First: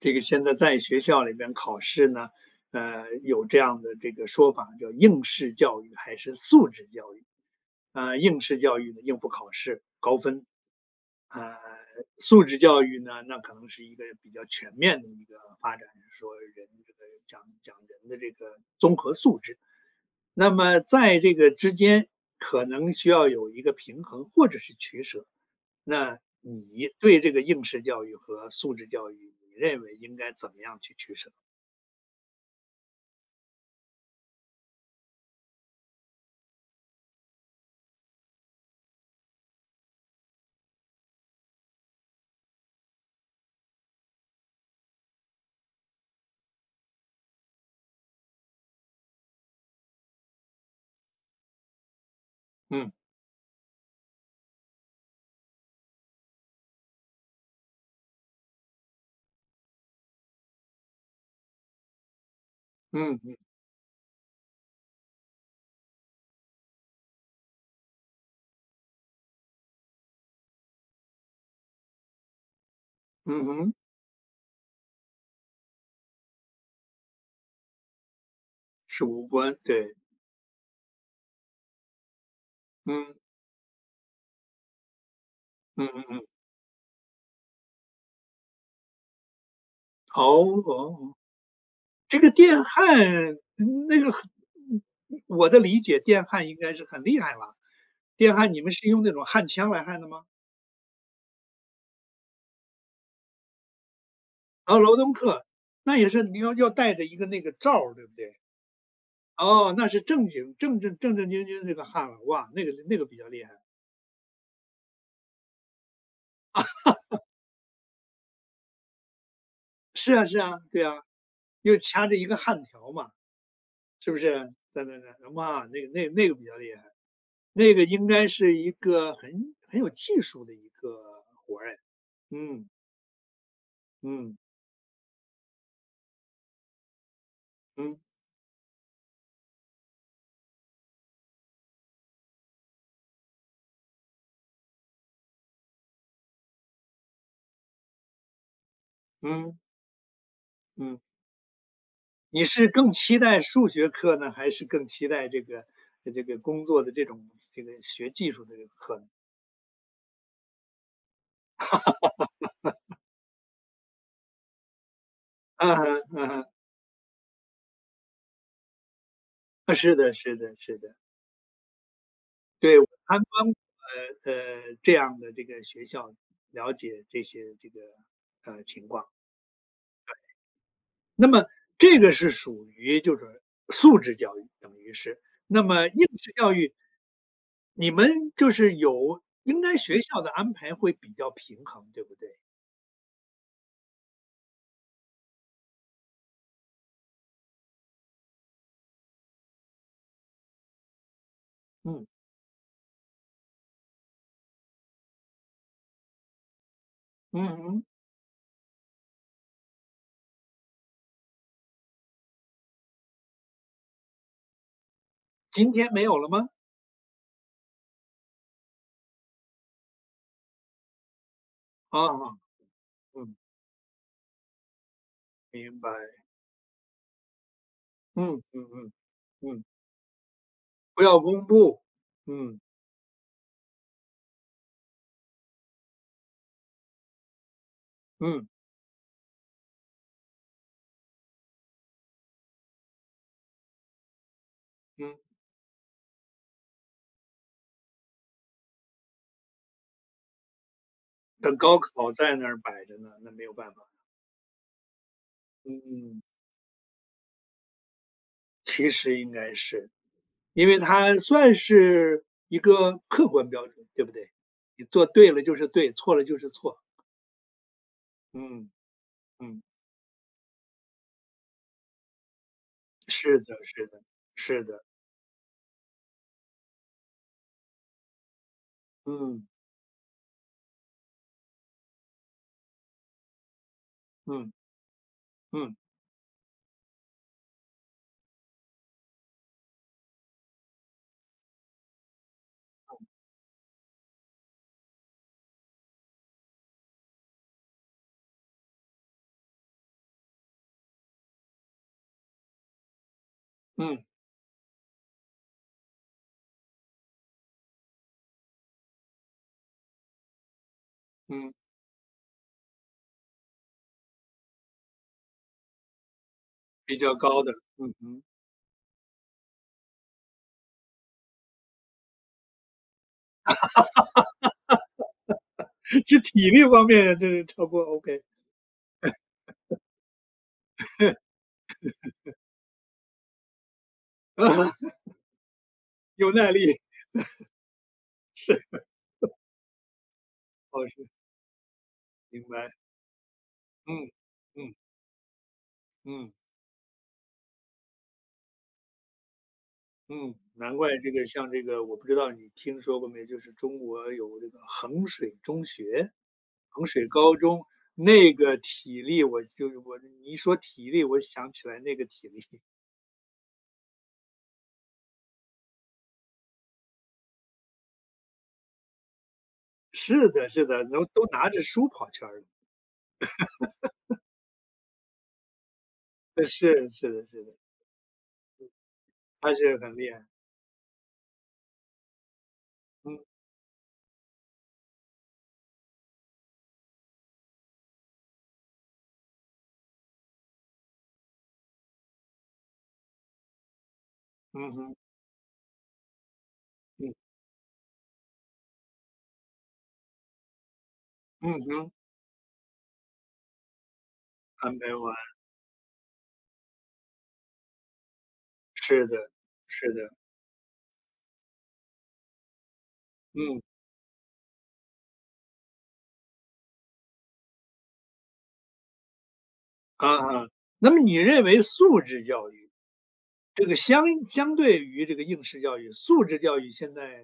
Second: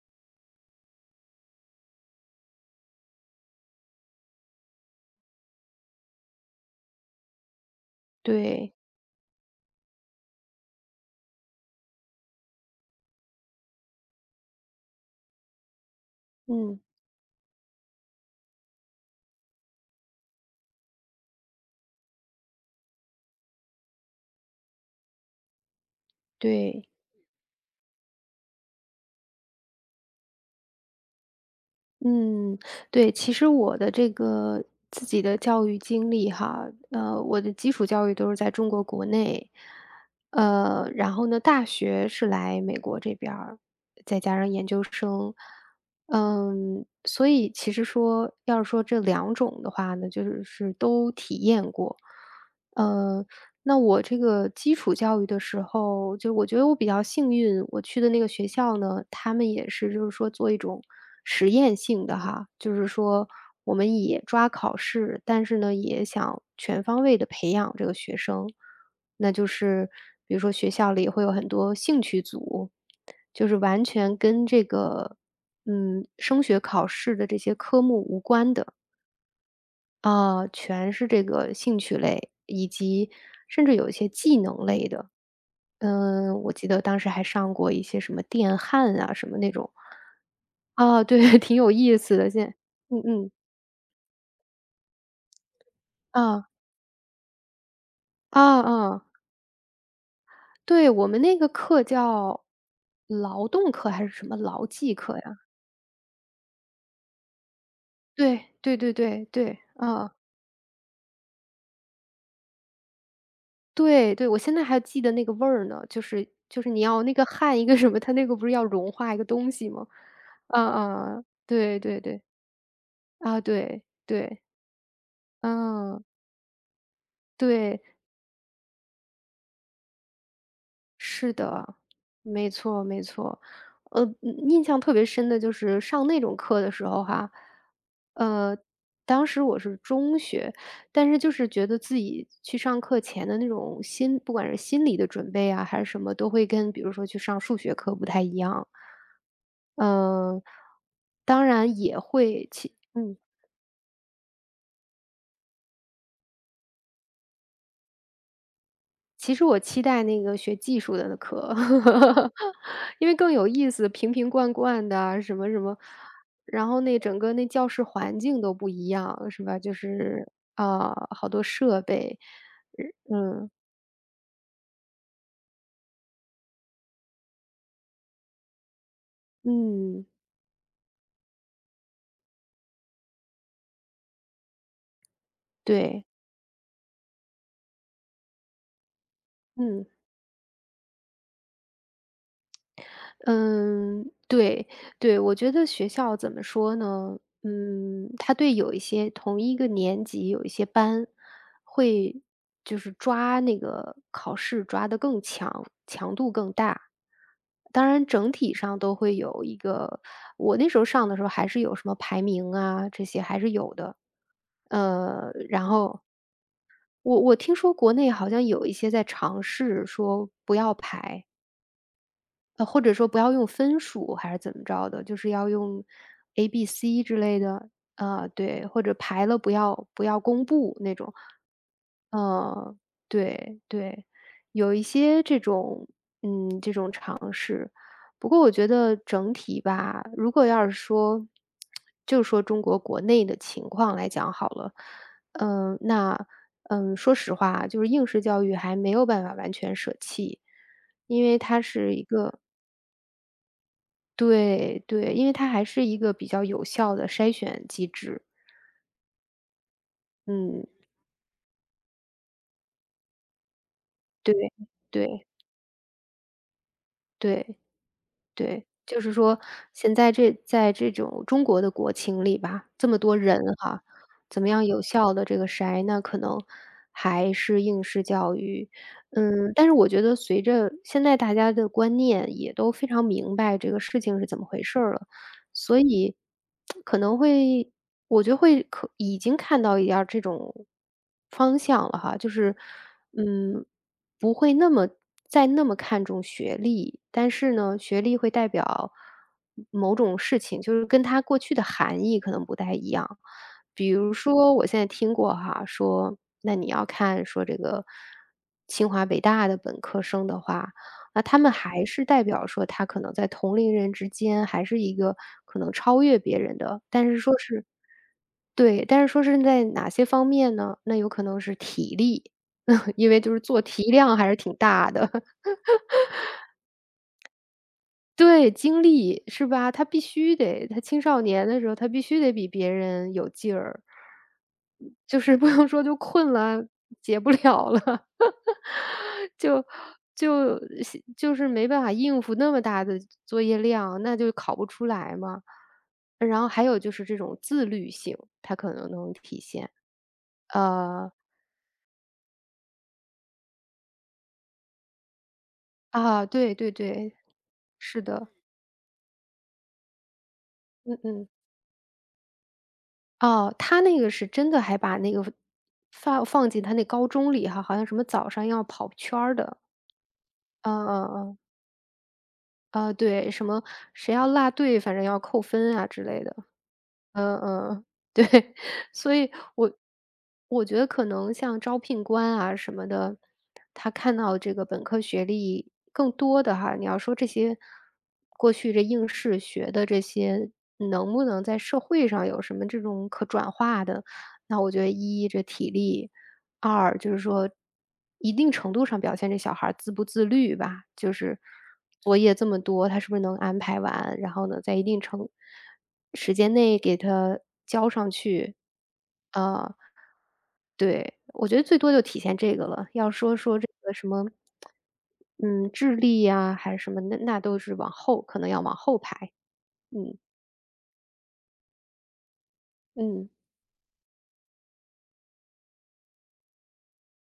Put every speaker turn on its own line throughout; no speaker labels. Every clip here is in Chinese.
这个现在在学校里边考试呢，有这样的这个说法，叫应试教育还是素质教育？应试
对，
教育呢，应付考试高分；呃，素质教育呢，那可能是一个比较全面的一个发展，说人
嗯，
这个讲讲人的这个综合素质。那么在这个之间，可能需要有一个平衡或者是取舍。那
对，
你对这个应试教育和素质教育，你认为应该怎么样去取舍？
嗯，对。其实我的这个自己的教育经历哈，我的基础教育都是在中国国内，然后呢，大学是来美国这边儿，再加上研究生，嗯，所以其实说，要是说这两种的话呢，就是都体验过，
嗯
呃，那我这个基础教育的时候，就我觉得我比较幸运，我去的那个学校呢，他们也是就是说做一种实验性的哈，就是
嗯
说
嗯
我们也抓考试，但是呢，也想全方位的培养这个学生。那就是比如说学校里会有很多兴趣组，
嗯
就是
哼，
完全跟这个升学考试的这些科目无关的。
是无关，对，
啊，全是这个兴趣类，以及
嗯
甚至有一些技能类的。
嗯嗯，嗯
我记得当时还上过一些什么电焊啊，什么那种。
哦
啊，
哦，
对，挺有意思
这
的，
个
现
电焊
嗯嗯，
嗯那个很，我的理解，电焊
啊，
应该是很厉害了。电
啊
焊你们是用
啊，
那种焊枪来焊的吗？
对，我们那个课叫劳动课还是什么劳
哦，
技
劳动
课呀？
课，那也是你要带着一个那个罩儿对不对？
对，对对对对，
哦，那是
啊。
正经这个焊了，哇，那个比较厉害。
对对，我现在还记得那个味儿呢，就是你要那个焊一个什么，它那个不是要融化一个东西吗？
是啊是啊，
啊
对啊，
啊，
又
对对
掐着
对，
一个焊条嘛，
啊对对
是不
对，啊，对
是？
对，
在那，哇，那个
嗯，
那个比较厉害，那
对。
个应该是一个很有技术的一个
是
活儿
的，
哎，
没
嗯
错没错。呃，
嗯
嗯印象特别深的就是上那种课的时候哈，
嗯
呃，当时我是中学，但是就是觉得自己去上课前的那种心，不管是心理的准备啊，还是什么，都会跟比如说去上数学课不太一样。
嗯
嗯、
嗯，
当然也
你
会，
是
其
更
嗯。
期待数学课呢，还是更期待这个这个工作的这种这个学技术的这个课呢？
其实我期待那个学技术的那课，因为更有意思，瓶瓶罐罐的啊什么什
嗯
么，
哼嗯哼，
然后那整个那教室环境都不一样，是吧？就
啊是的
是
是的是的。
啊、好多设备，
对，我参观这样的这个学校，了解这些这个情况。
嗯，
那么这个是属于就是素质教育，等于是。那么应
对，
试教育，你们就是有应该
嗯。
学校的安排会比较平衡，对不对？
嗯，对，对，我觉得学校怎么说呢？嗯，他对有一些同一个年级有一些班，
嗯
会就是抓那个考试抓得更强，强度更大。
嗯嗯，
当然，整体上都会有一个，我那时候上的时候还是有什么排名啊，这些还是有的。然
今天
后
没有了吗？
我听说国内好像有一些在尝试说不要排，
啊，
或者说不要
嗯，
用分数还是怎么着的，就是要
明
用
白。
A、B、C 之类的，啊，
嗯嗯
对，或
嗯
者排了不
嗯，
要不要公布那
不
种，
要公布。嗯
嗯，对对，有一些这种尝试。不过
嗯
我觉得整体吧，如果要是说，就说中国国内的情况来讲好了，
嗯，
那说实话，就是应试教育还没有办法完全舍弃，因为
等
它
高
是一
考在
个。
那儿摆着呢，那没有办法。
对对，因为它还是一个
嗯，
比较有效的筛选机制。
其实应该是，
嗯，
因为它算是一个客观标准，对不对？
对
你做
对
对了就是对，错了就是错。
对对，
嗯
就是说
嗯，
现在这在这种中国的国情里吧，这么多
是
人
的，
哈，
是的，
怎么
是
样有
的，
效的这个筛，那可能还是应试教育。
嗯
嗯，但是我觉得随着现在大家的观念也都非常明白这个事情是怎么
嗯
回事儿了，
嗯
所以可能会我觉得会已经看到一点儿这种方向了哈，就是，嗯，不会再那么看重学历，但是呢，学历会代表某种事情，就是跟它过去的含义可能不太一样。比
嗯
如说，我现在听过哈，说那你要看说这个清华北大的本科生的话，那他
嗯，
们还是代表说他可能在同龄人之间还是一个可能超越别人的，
比
但
较
是说
高的，
是，
嗯嗯，
对，但是说是在哪些方面呢？那有可能是体力，因为就是做题量还是挺大的。
这体力方面这是超过 OK，
对，精力是吧？他必须得他青少年的时候，他必须得比别人有劲儿。就是 不用说就
有
困
耐
了，
力，
解不了了，就就
哦是，
就是没办法应付
明
那么
白，
大的作业量，
嗯
那就考不
嗯
出来嘛。
嗯。
然后还有就是这种自律性，他可能能体现。
嗯，难怪这
呃，
个像这个，我不知道你听说过没，就是中国有这个衡水中学、
啊，对对
衡水
对，
高中，
是的，
那个体力我就是我你一说体
嗯
力，我
嗯。
想起来那个体力，
哦，他那个是真的还把那个放进他那高中里哈，好像什么早上要跑圈儿的，
是的，是的，
嗯
能
嗯
都
嗯，
拿着书跑圈儿了，
啊，对，什么谁要落队，反正要扣分啊之类的。
是是的，
嗯
是的，
嗯，对，所以
他
我
是很厉害，
我觉得可能像招聘官啊什么的，
嗯
他看到这个本科学历更多的哈，你要说这些过去这应试学的这些，能不能在社会上有什么这种可转化的？那我
嗯
觉得
哼，
一这体力，二就是
嗯
说，一定程度上表现这小孩儿自不自律吧，就是
嗯哼，
作业这么多，他是不是能安排完？然后呢，在
安
一
排
定
完，
程时间内给他交上去。
是的，
啊，
是的，
对，我觉得最多就体现这个了。要说说
嗯
这个什么，嗯，智力呀，还是什么，那都是往后，可能要往后排。嗯
啊哈，那么你认为素质教育？
嗯。
这个相对于这个应试教育，素质教育现在，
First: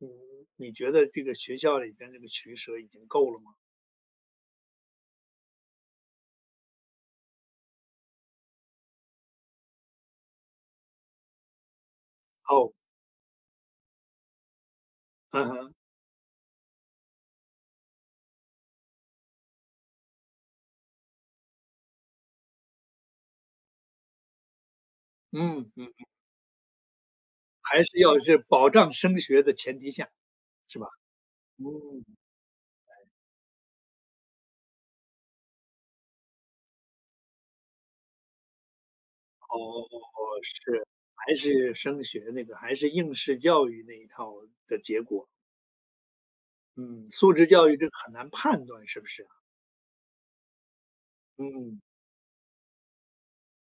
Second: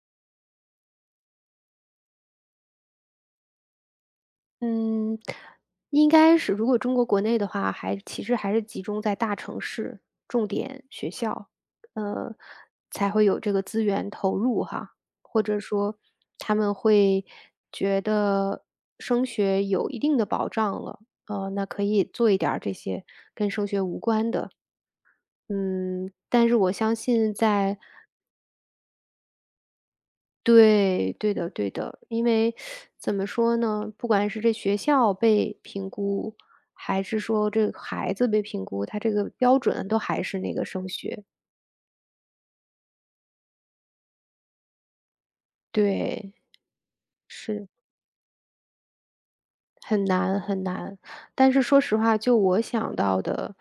嗯，你觉得这个学校里边这个取舍已经够了吗？
嗯，应该是如果中国国内的话，其实还是集中在大城市、重点学校，呃，
哦，
才会有这个资源投入哈，或
嗯
者
哼，
说他们会觉得升学有一定的保障了，那可以做一点儿这些跟升学无关的，
嗯嗯，
嗯，但是我相信在，
还是要是保障升学的前提下，是吧？
对，对的对的。
嗯，
因为怎么说呢，不管是这学校被评估，还是说这个孩子被评估，他这个标准
哦，
都还是那个
是，
升学。
还是升学那个，还是应试教育那一套的结果。
对，
嗯，素质教
是，
育这个很难判断是不是啊？
很难很难。
嗯
但是说
嗯
实话，就我想到的，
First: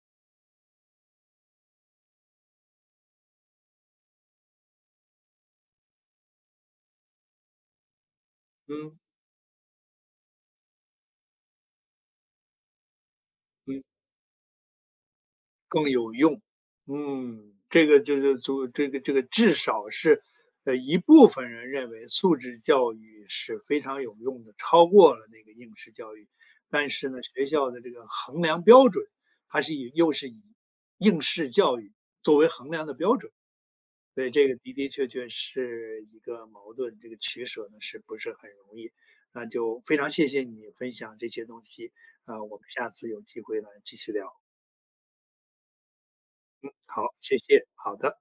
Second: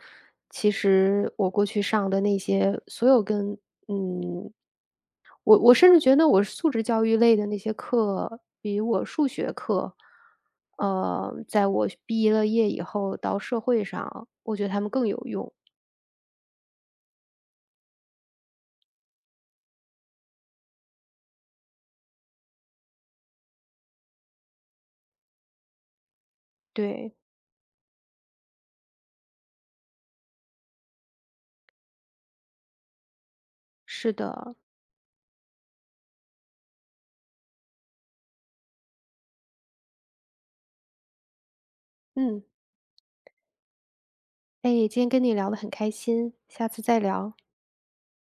其实我过去上的那些所有跟嗯，我甚至觉得我素质教育类的那些课，比
嗯。
我数学课，在我毕业了业以后到社会上，我觉得他们更有用。
更有用。嗯，这个就是足这个这个至少是，一部分人认为素质教育是非常有用的，超过了那个应试教育。但是
对，
呢，学校的这个衡量标准，它是又是以应试教育作为衡量的标准，
是
所以这
的，
个的的确确是一个矛盾，这个取舍呢是不是很容易？那就非常谢谢你分享这些东西，
嗯，
啊、我们下次有机会呢继续聊。
哎，今天跟你聊得很开心，下次再
好，
聊。
谢谢，好的。